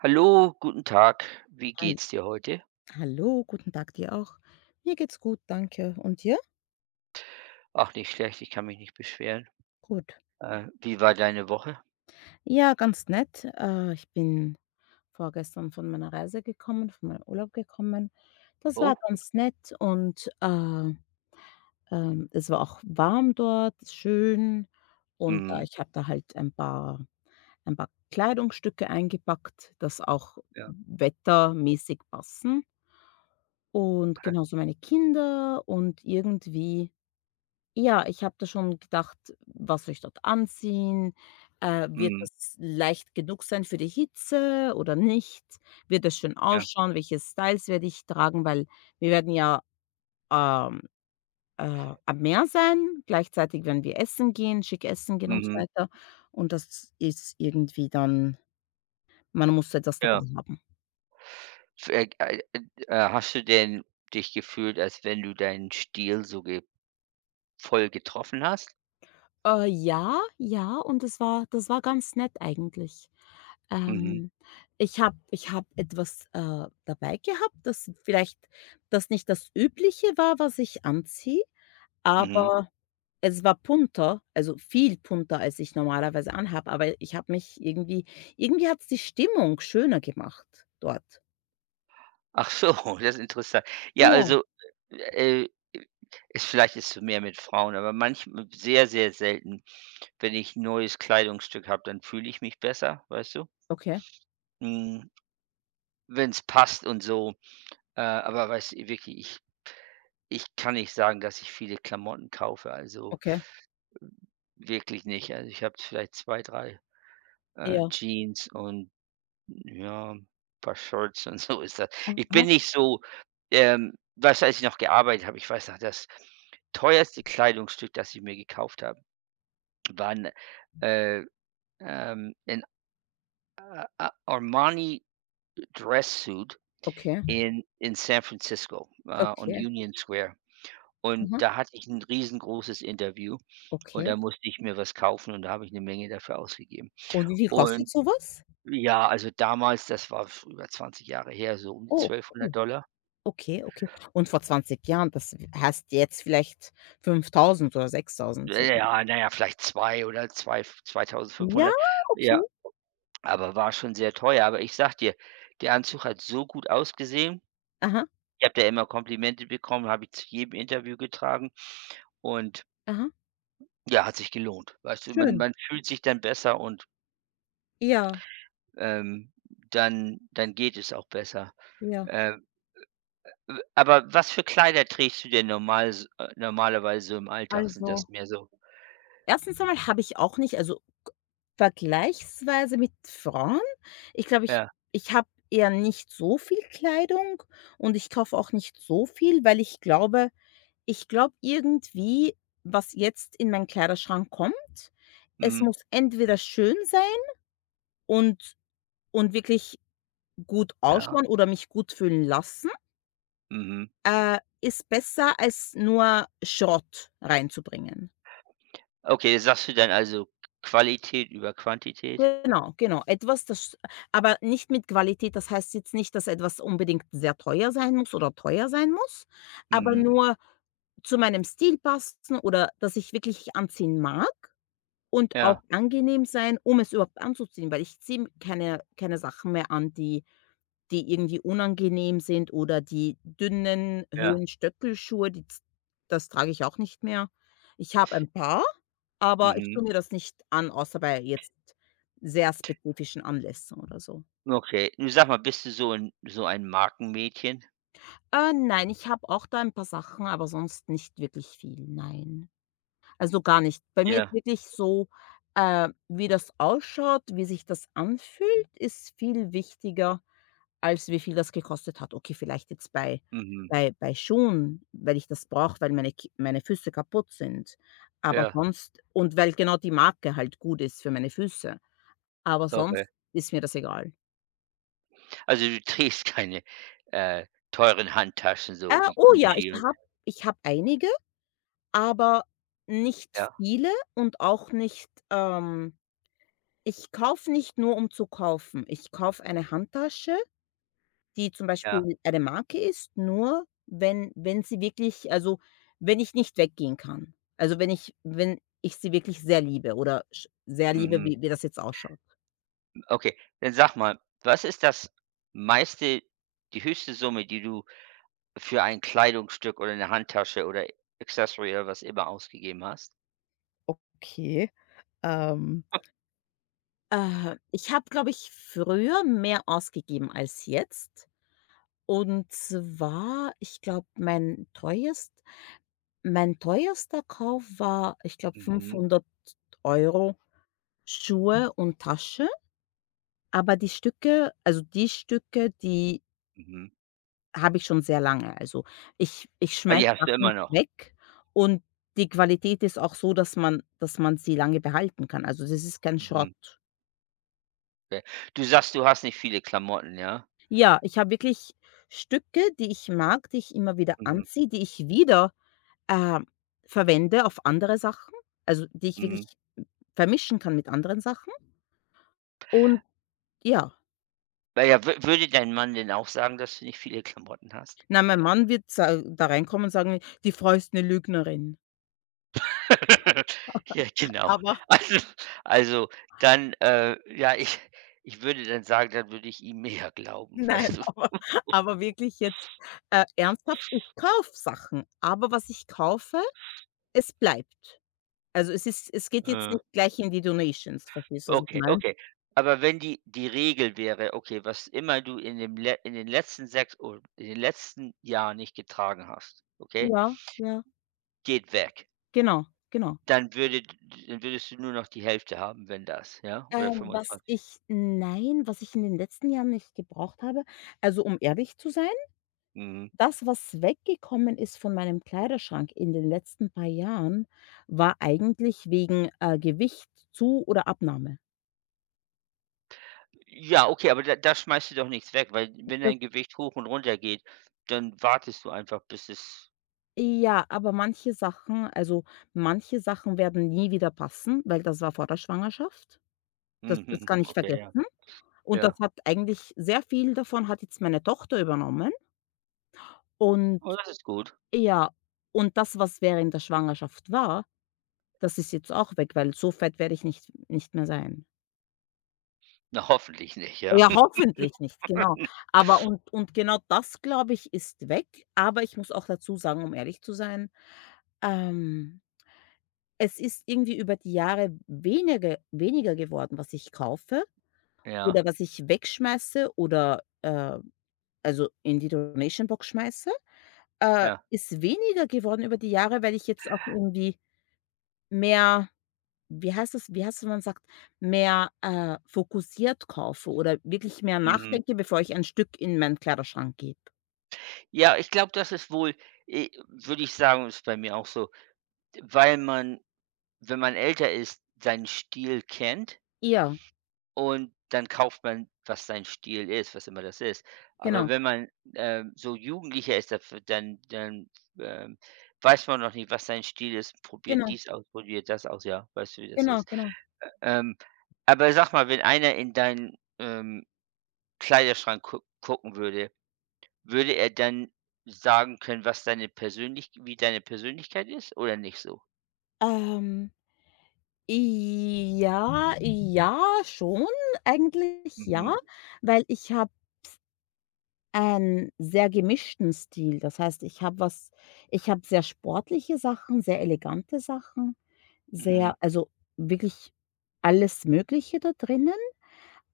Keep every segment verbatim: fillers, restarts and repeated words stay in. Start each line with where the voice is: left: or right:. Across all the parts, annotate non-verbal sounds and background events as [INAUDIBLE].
right: Hallo, guten Tag. Wie
left: Hal
right: geht's dir heute?
left: hallo, guten Tag dir auch. Mir geht's gut, danke. Und dir?
right: Ach, nicht schlecht, ich kann mich nicht beschweren.
left: Gut.
right: Äh, wie war deine Woche?
left: Ja, ganz nett. Äh, ich bin vorgestern von meiner Reise gekommen, von meinem Urlaub gekommen. Das war
right: Oh, gut.
left: ganz nett und, äh, ähm, es war auch warm dort, schön und, äh,
right: Mhm.
left: ich habe da halt ein paar ein paar Kleidungsstücke eingepackt, das auch
right: Ja,
left: wettermäßig passen und
right: okay.
left: genauso meine Kinder und irgendwie. Ja, ich habe da schon gedacht: „Was soll ich dort anziehen? Äh, wird
right: Mhm.
left: das leicht genug sein für die Hitze oder nicht? Wird das schön
right: Ja.
left: ausschauen? Welche Styles werde ich tragen?“ Weil wir werden ja, ähm, äh, am Meer sein. Gleichzeitig werden wir essen gehen, schick essen gehen und so
right: Mhm.
left: weiter. Und das ist irgendwie dann, man muss etwas dabei
right: Ja.
left: haben.
right: F- Äh, äh, äh, äh, hast du denn dich gefühlt, als wenn du deinen Stil so ge voll getroffen hast?
left: Äh, ja, ja, und das war das war ganz nett eigentlich.
right: Mhm.
left: Ähm, ich habe ich habe etwas, äh, dabei gehabt, das vielleicht das nicht das Übliche war, was ich anziehe,
right: Mhm.
left: aber es war punter, also viel punter, als ich normalerweise anhabe, aber ich habe mich irgendwie irgendwie hat es die Stimmung schöner gemacht dort.
right: Ach so, [LAUGHS] das ist interessant. Ja,
left: Ja.
right: also, äh, ist vielleicht ist es mehr mit Frauen, aber manchmal sehr, sehr selten, wenn ich 'n neues Kleidungsstück habe, dann fühle ich mich besser, weißt du?
left: Okay,
right: Mhm. Wenn es passt und so. Äh, aber weißt du, wirklich, ich ich kann nicht sagen, dass ich viele Klamotten kaufe, also
left: okay,
right: wirklich nicht. Also, ich habe vielleicht zwei drei äh,
left: ja.
right: Jeans und, ja, ein paar Shirts und [LAUGHS] so ist das. Ich bin
left: Aha.
right: nicht so, ähm weißt du, als ich noch gearbeitet habe, ich weiß noch, das teuerste Kleidungsstück, das ich mir gekauft habe, waren, äh, ähm, 'n A A Armani Dress Suit
left: Okay,
right: in in San Francisco, äh, on
left: okay.
right: Union Square. Und
left: Aha.
right: da hatte ich 'n riesengroßes Interview und da
left: Okay.
right: musste ich mir was kaufen und da habe ich 'ne Menge dafür ausgegeben.
left: Und wie viel kostet
right: Und
left: sowas?
right: ja, also damals, das war f über zwanzig Jahre her, so um die
left: Oh,
right: 1.200
left: cool.
right: Dollar.
left: Okay, okay. Und vor zwanzig Jahren, das w heißt jetzt vielleicht fünftausend oder sechstausend
right: Äh,
left: sogar.
right: ja, na ja, vielleicht zwei oder zwei f
left: Ja,
right: zweitausendfünfhundert. Ja,
left: okay.
right: aber war schon sehr teuer. Aber ich sage dir, der Anzug hat so gut ausgesehen.
left: Aha,
right: Ich habe da immer Komplimente bekommen, habe ich zu jedem Interview getragen und
left: aha.
right: ja, hat sich gelohnt. Weißt du, man
left: Schön.
right: man fühlt sich dann besser und
left: Ja,
right: ähm, dann dann geht es auch besser.
left: ja.
right: Äh, w Aber was für Kleider trägst du denn normal s äh, normalerweise so im Alltag? Sind das
left: Also,
right: mehr so
left: erstens einmal habe ich auch nicht, also, vergleichsweise mit Frauen, ich glaube, ich
right: ja,
left: ich habe eher nicht so viel Kleidung und ich kaufe auch nicht so viel, weil ich glaube, ich glaube irgendwie, was jetzt in meinen Kleiderschrank kommt, es
right: mhm,
left: muss entweder schön sein und und wirklich gut
right: ja,
left: ausschauen oder mich gut fühlen lassen,
right: mhm.
left: äh, ist besser, als nur Schrott reinzubringen.
right: Okay, das sagst du dann also Qualität über Quantität?
left: Genau, genau. Etwas, das aber nicht mit Qualität. Das heißt jetzt nicht, dass etwas unbedingt sehr teuer sein muss oder teuer sein muss, aber
right: Mhm.
left: nur zu meinem Stil passen oder dass ich wirklich anziehen mag und auch
right: Ja,
left: angenehm sein, um es überhaupt anzuziehen, weil ich ziehe keine keine Sachen mehr an, die die irgendwie unangenehm sind oder die dünnen
right: ja,
left: Höhenstöckelschuhe, die z, das trage ich auch nicht mehr. Ich habe ein paar, aber ich
right: mhm.
left: tue mir das nicht an, außer bei jetzt sehr spezifischen Anlässen oder so.
right: Okay. Nun sag mal, bist du so ein so ein Markenmädchen?
left: Äh, nein, ich habe auch da ein paar Sachen, aber sonst nicht wirklich viel, nein. Also, gar nicht. Bei mir ist
right: Ja,
left: wirklich so, äh, wie das ausschaut, wie sich das anfühlt, ist viel wichtiger, als wie viel das gekostet hat. Okay, vielleicht jetzt bei
right: mhm.
left: bei bei Schuhen, weil ich das brauche, weil meine K meine Füße kaputt sind, aber
right: Ja,
left: sonst und weil genau die Marke halt gut ist für meine Füße, aber sonst
right: okay.
left: ist mir das egal.
right: Also, du [LAUGHS] trägst keine, äh, teuren Handtaschen
left: Äh,
right: so wie
left: oh ja, ich
right: Gucci und
left: habe, ich habe einige, aber nicht
right: ja,
left: viele und auch nicht, ähm ich kaufe nicht nur, um zu kaufen. Ich kaufe eine Handtasche, die zum
right: ja,
left: Beispiel eine Marke ist, nur wenn, wenn sie wirklich, also, wenn ich nicht weggehen kann. Also, wenn ich, wenn ich sie wirklich sehr liebe oder sch sehr liebe,
right: mhm.
left: wie wie das jetzt ausschaut.
right: Okay, dann sag mal, was ist das meiste die höchste Summe, die du für ein Kleidungsstück oder eine Handtasche oder Accessory oder was immer ausgegeben hast?
left: Okay, ähm Äh, ich habe, glaube ich, früher mehr ausgegeben als jetzt. Und zwar, ich glaube, mein teuerst mein teuerster Kauf war, ich glaube,
right: Mhm,
left: fünfhundert Euro, Schuhe und Tasche, aber die Stücke, also die Stücke, die
right: mhm.
left: habe ich schon sehr lange. Also, ich ich
right: Ah,
left: schmeiße
right: die hast du immer
left: Sachen
right: noch.
left: weg und die Qualität ist auch so, dass man dass man sie lange behalten kann. Also, das ist kein
right: Mhm,
left: Schrott.
right: okay. Du sagst, du hast nicht viele Klamotten, ja?
left: Ja, ich habe wirklich Stücke, die ich mag, die ich immer wieder
right: Mhm,
left: anziehe, die ich wieder, äh, verwende auf andere Sachen, also, die ich wirklich
right: mhm.
left: vermischen kann mit anderen Sachen und ja.
right: Na ja, wü würde dein Mann denn auch sagen, dass du nicht viele Klamotten hast?
left: Na, mein Mann wird sa da reinkommen und sagen: „Die Frau ist eine Lügnerin.“
right: [LAUGHS] Ja, genau.
left: Aber
right: Also also, dann, äh ja, ich ich würde dann sagen, dann würde ich ihm mehr
left: [LAUGHS]
right: glauben,
left: nein,
right: weißt du?
left: aber aber wirklich jetzt, äh, ernsthaft, ich kaufe Sachen, aber was ich kaufe, es bleibt. Also, es ist, es geht jetzt
right: Äh.
left: nicht gleich in die Donations, verstehst du, was ich
right: Okay,
left: meine?
right: okay. Aber wenn die die Regel wäre, okay, was immer du in dem le in den letzten sechs oder in den letzten Jahren nicht getragen hast, okay,
left: Ja, ja,
right: geht weg.
left: genau, genau.
right: Dann würde Dann würdest du nur noch die Hälfte haben, wenn das, ja? Oder
left: Ähm, was
right: fünfundzwanzig.
left: ich, nein, was ich in den letzten Jahren nicht gebraucht habe, also, um ehrlich zu sein,
right: Mhm.
left: das, was weggekommen ist von meinem Kleiderschrank in den letzten paar Jahren, war eigentlich wegen, äh, Gewicht, Zu oder Abnahme.
right: Ja, okay, aber da da schmeißt du doch nichts weg, weil wenn dein Gewicht hoch und runter geht, dann wartest du einfach, bis es
left: Ja, aber manche Sachen, also, manche Sachen werden nie wieder passen, weil das war vor der Schwangerschaft.
right: [LAUGHS]
left: Das das
right: mhm,
left: kann ich
right: okay, ja,
left: vergessen. Und das
right: ja.
left: hat eigentlich sehr viel, davon hat jetzt meine Tochter übernommen. Und
right: Oh, das ist gut.
left: ja, und das, was während der Schwangerschaft war, das ist jetzt auch weg, weil so fett werde ich nicht nicht mehr sein.
right: Na, hoffentlich nicht, ja?
left: Ja,
right: [LAUGHS]
left: hoffentlich nicht, genau. Aber und und genau das, glaube ich, ist weg. Aber ich muss auch dazu sagen, um ehrlich zu sein, ähm es ist irgendwie über die Jahre weniger weniger geworden, was ich kaufe
right: Ja,
left: oder was ich wegschmeiße oder, äh, also in die Donation Box schmeiße. Äh,
right: ja.
left: ist weniger geworden über die Jahre, weil ich jetzt auch irgendwie mehr, wie heißt das wie heißt es, wenn man sagt, mehr, äh, fokussiert kaufe oder wirklich mehr
right: Mhm.
left: nachdenke, bevor ich ein Stück in meinen Kleiderschrank gebe.
right: Ja, ich glaube, das ist wohl äh, würde ich sagen, ist bei mir auch so, weil man, wenn man älter ist, seinen Stil kennt
left: Ja,
right: und dann kauft man, was sein Stil ist, was immer das ist. Aber
left: genau,
right: wenn man, ähm, so Jugendlicher ist, da dann dann, ähm, weiß man noch nicht, was sein Stil ist, probiert
left: genau,
right: dies aus, probiert das aus, ja, weißt du, wie das
left: genau,
right: ist.
left: genau.
right: Ähm, aber sag mal, wenn einer in deinen, ähm, Kleiderschrank guck gucken würde würde er dann sagen können, was deine Persönlich wie deine Persönlichkeit ist oder nicht so?
left: Ähm. Ja, ja, schon, eigentlich
right: Mhm.
left: ja, weil ich habe einen sehr gemischten Stil. Das heißt, ich habe was, ich habe sehr sportliche Sachen, sehr elegante Sachen,
right: Mhm,
left: sehr, also, wirklich alles Mögliche da drinnen,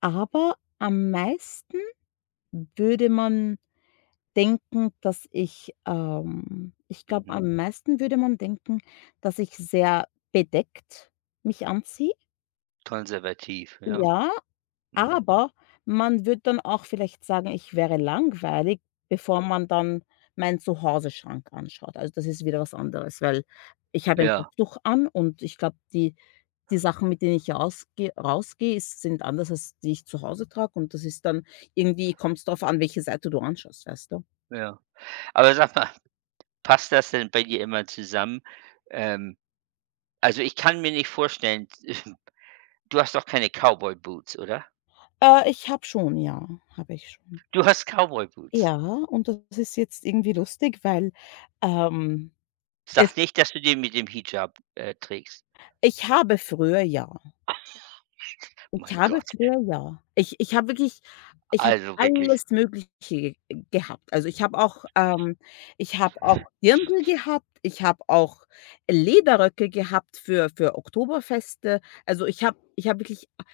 left: aber am meisten würde man denken, dass ich, ähm ich glaube,
right: mhm.
left: am meisten würde man denken, dass ich sehr bedeckt mich anziehe.
right: Konservativ, ja.
left: Ja.
right: Mhm.
left: Aber man würde dann auch vielleicht sagen, ich wäre langweilig, bevor man dann meinen Zuhause-Schrank anschaut. Also, das ist wieder was anderes, weil ich habe ein
right: Ja,
left: Kopftuch an und ich glaube, die die Sachen, mit denen ich rausge rausgehe, ist, sind anders, als die ich zu Hause trage und das ist dann irgendwie, kommt es darauf an, welche Seite du anschaust, weißt du?
right: ja. Aber sag mal, passt das denn bei dir immer zusammen? Ähm, also, ich kann mir nicht vorstellen [LAUGHS] du hast doch keine Cowboy Boots, oder?
left: Äh, ich habe schon, ja, habe ich schon.
right: Du hast Cowboy Boots.
left: Ja, und das ist jetzt irgendwie lustig, weil, ähm, es
right: Sag nicht, dass du die mit dem Hijab, äh, trägst.
left: ich habe früher ja ich
right: Mein
left: habe
right: Gott.
left: früher ja. Ich ich habe wirklich, ich habe
right: Also wirklich.
left: alles Mögliche ge gehabt. Also, ich habe auch ähm, ich habe auch Dirndl gehabt, ich habe auch Lederröcke gehabt für für Oktoberfeste. Also, ich habe ich habe wirklich, a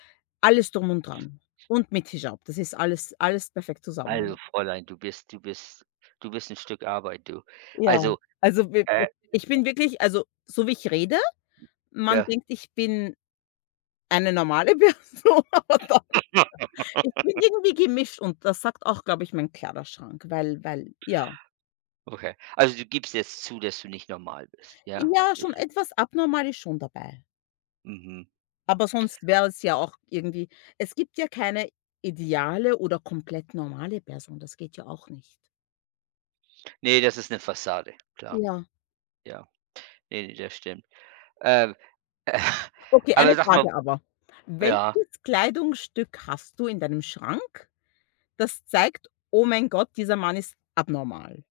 left: alles drum und dran und mit Hijab. Das ist alles alles perfekt
right: Also
left: zusammen.
right: Fräulein, du bist du bist du bist ein Stück Arbeit, du.
left: Ja,
right: Also,
left: also, wir
right: äh,
left: ich bin wirklich, also, so wie ich rede, man
right: ja.
left: denkt, ich bin eine normale [LAUGHS] Person, aber da.
right: Ja,
left: Ich bin irgendwie gemischt und das sagt auch, glaube ich, mein Kleiderschrank, weil, weil ja.
right: okay. Also, du gibst jetzt zu, dass du nicht normal bist, ja?
left: Ja,
right: Ist
left: schon
right: ja
left: etwas abnormal ist schon dabei.
right: mhm.
left: Aber sonst wäre es ja auch irgendwie, es gibt ja keine ideale oder komplett normale Person, das geht ja auch nicht.
right: Ne, das ist eine Fassade, klar,
left: Ja.
right: ja. Nee, ne, das stimmt. Ähm, äh, [LAUGHS]
left: Okay,
right: aber
left: eine
right: sag mal
left: Frage aber.
right: ja,
left: Welches Kleidungsstück hast du in deinem Schrank, das zeigt: „Oh mein Gott, dieser Mann ist abnormal?“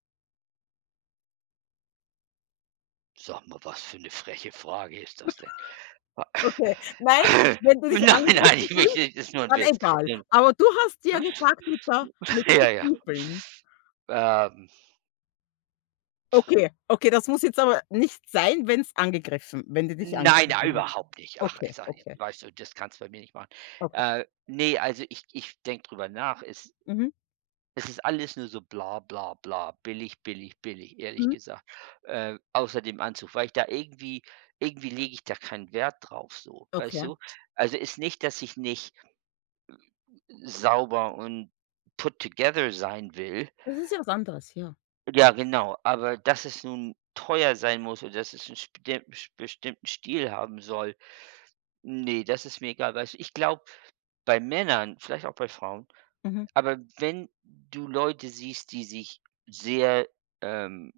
right: sag mal, was für eine freche Frage ist das denn?
left: Okay. Nein,
right: [LAUGHS]
left: wenn du dich
right: Nein, nein, ich
left: angegriffen fühlst,
right: möchte das ist nur ein
left: dann
right: Witz.
left: egal. Aber du hast ja
right: [LAUGHS]
left: gefragt mit der, mit
right: Ja,
left: den
right: ja.
left: Stiefeln.
right: Ähm,
left: Okay, okay, das muss jetzt aber nicht sein, wenn's angegriffen, wenn die dich
right: nein, nein,
left: angegriffen hat.
right: überhaupt nicht. Ach, ich
left: Okay,
right: sage
left: okay,
right: weißt du, das kannst du bei mir nicht machen.
left: okay.
right: Äh, ne, also, ich ich denke drüber nach. Es
left: Mhm,
right: Es ist alles nur so bla bla bla, billig, billig, billig, ehrlich
left: mhm,
right: gesagt. Äh, außer dem Anzug, weil ich da irgendwie irgendwie lege ich da keinen Wert drauf so, weißt
left: okay.
right: du? Also, ist nicht, dass ich nicht sauber und put together sein will.
left: Das ist ja was anderes, ja.
right: Ja, genau, aber dass es nun teuer sein muss und dass es einen spede bestimmten Stil haben soll, nee, das ist mir egal. Weißt du, ich glaube, bei Männern, vielleicht auch bei Frauen
left: Mhm,
right: aber wenn du Leute siehst, die sich sehr, ähm,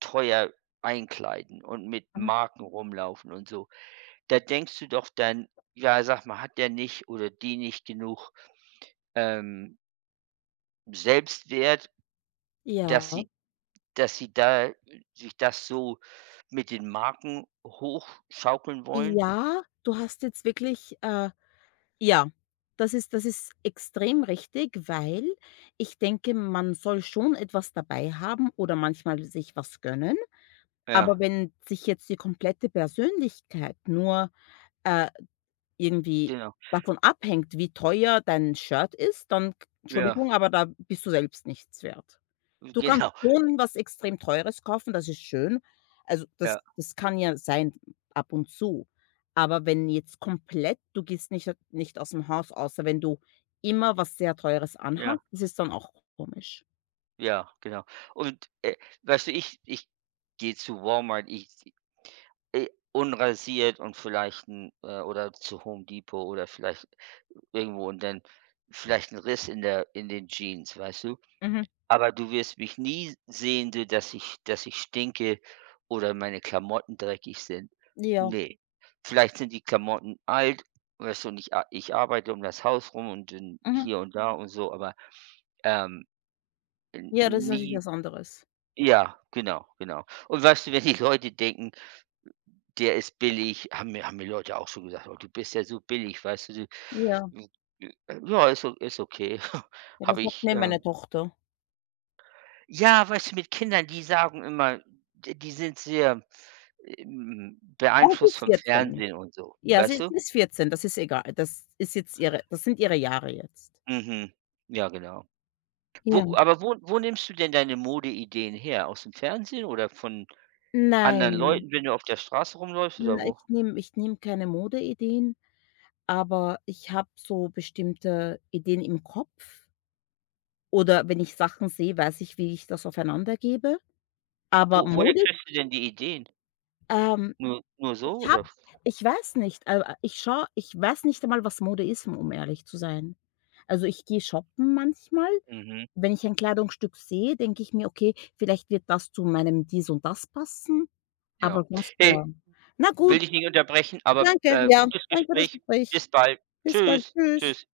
right: teuer einkleiden und mit
left: mhm.
right: Marken rumlaufen und so, da denkst du doch dann: „Ja, sag mal, hat der nicht oder die nicht genug, ähm, Selbstwert, dass
left: Ja,
right: sie dass sie da äh, sich das so mit den Marken hochschaukeln wollen?“
left: ja, du hast jetzt wirklich, äh, ja, das ist, das ist extrem richtig, weil ich denke, man soll schon etwas dabei haben oder manchmal sich was gönnen. Aber
right: Ja,
left: wenn sich jetzt die komplette Persönlichkeit nur, äh, irgendwie
right: genau.
left: davon abhängt, wie teuer dein Shirt ist, dann k
right: Ja,
left: Entschuldigung, aber da bist du selbst nichts wert. Du kannst
right: genau.
left: schon was extrem Teures kaufen, das ist schön. Also, das
right: Ja,
left: das kann ja sein ab und zu. Aber wenn jetzt komplett, du gehst nicht, nicht aus dem Haus, außer wenn du immer was sehr Teures anhast,
right: ja,
left: das ist dann auch komisch.
right: ja, genau. Und, äh, weißt du, ich ich gehe zu Walmart, ich Äh, unrasiert und vielleicht ein äh, oder zu Home Depot oder vielleicht irgendwo und dann vielleicht ein Riss in der in den Jeans, weißt du?
left: Mhm.
right: Aber du wirst mich nie sehen, so dass ich dass ich stinke oder meine Klamotten dreckig sind.
left: Ja.
right: Ne. Vielleicht sind die Klamotten alt, weißt du, und ich a ich arbeite um das Haus rum und dann
left: Mhm.
right: hier und da und so, aber, ähm, n
left: Ja, das ist natürlich
right: nie
left: was anderes.
right: ja, genau, genau. Und weißt du, wenn die Leute denken der ist billig, haben mir haben mir Leute auch schon gesagt: „Oh, du bist ja so billig, weißt du,
left: Ja.
right: du ja, ist o ist okay.“ [LAUGHS]
left: Ja, das
right: Habe
left: sagt
right: ich,
left: mir meine
right: ähm
left: Tochter.
right: ja, weißt du, mit Kindern, die sagen immer, d die sind sehr, ähm,
left: Aber sie
right: beeinflusst
left: ist
right: vom
left: vierzehn.
right: Fernsehen und so,
left: Ja,
right: weißt
left: sie
right: du?
left: sie ist vierzehn, das ist egal. Das ist jetzt ihre, das sind ihre Jahre jetzt.
right: Mhm. Ja, genau. Wo
left: Ja.
right: aber wo wo nimmst du denn deine Modeideen her? Aus dem Fernsehen oder von anderen
left: Nein,
right: Leuten, wenn du auf der Straße rumläufst
left: n
right: oder wo?
left: ich nehme, ich nehme keine Modeideen, aber ich habe so bestimmte Ideen im Kopf oder wenn ich Sachen sehe, weiß ich, wie ich das aufeinander gebe.
right: Wo
left: Aber
right: woher
left: Mode,
right: kriegst du denn die Ideen?
left: ähm,
right: Nur nur so
left: ich
right: oder?
left: habe ich weiß nicht, äh, ich schaue ich weiß nicht einmal, was Mode ist, um ehrlich zu sein. Also, ich gehe shoppen manchmal.
right: Mhm,
left: Wenn ich ein Kleidungsstück sehe, denke ich mir: „Okay, vielleicht wird das zu meinem dies und das passen“,
right: ja.
left: aber sonst ja.
right: Hey
left: Na
right: will
left: gut,
right: dich nicht unterbrechen, aber,
left: danke,
right: äh,
left: ja.
right: gutes
left: Danke für das
right: Gespräch.
left: Gespräch.
right: Bis bald.
left: Bis bald.
right: Tschüss.
left: Tschüss.
right: Tschüss.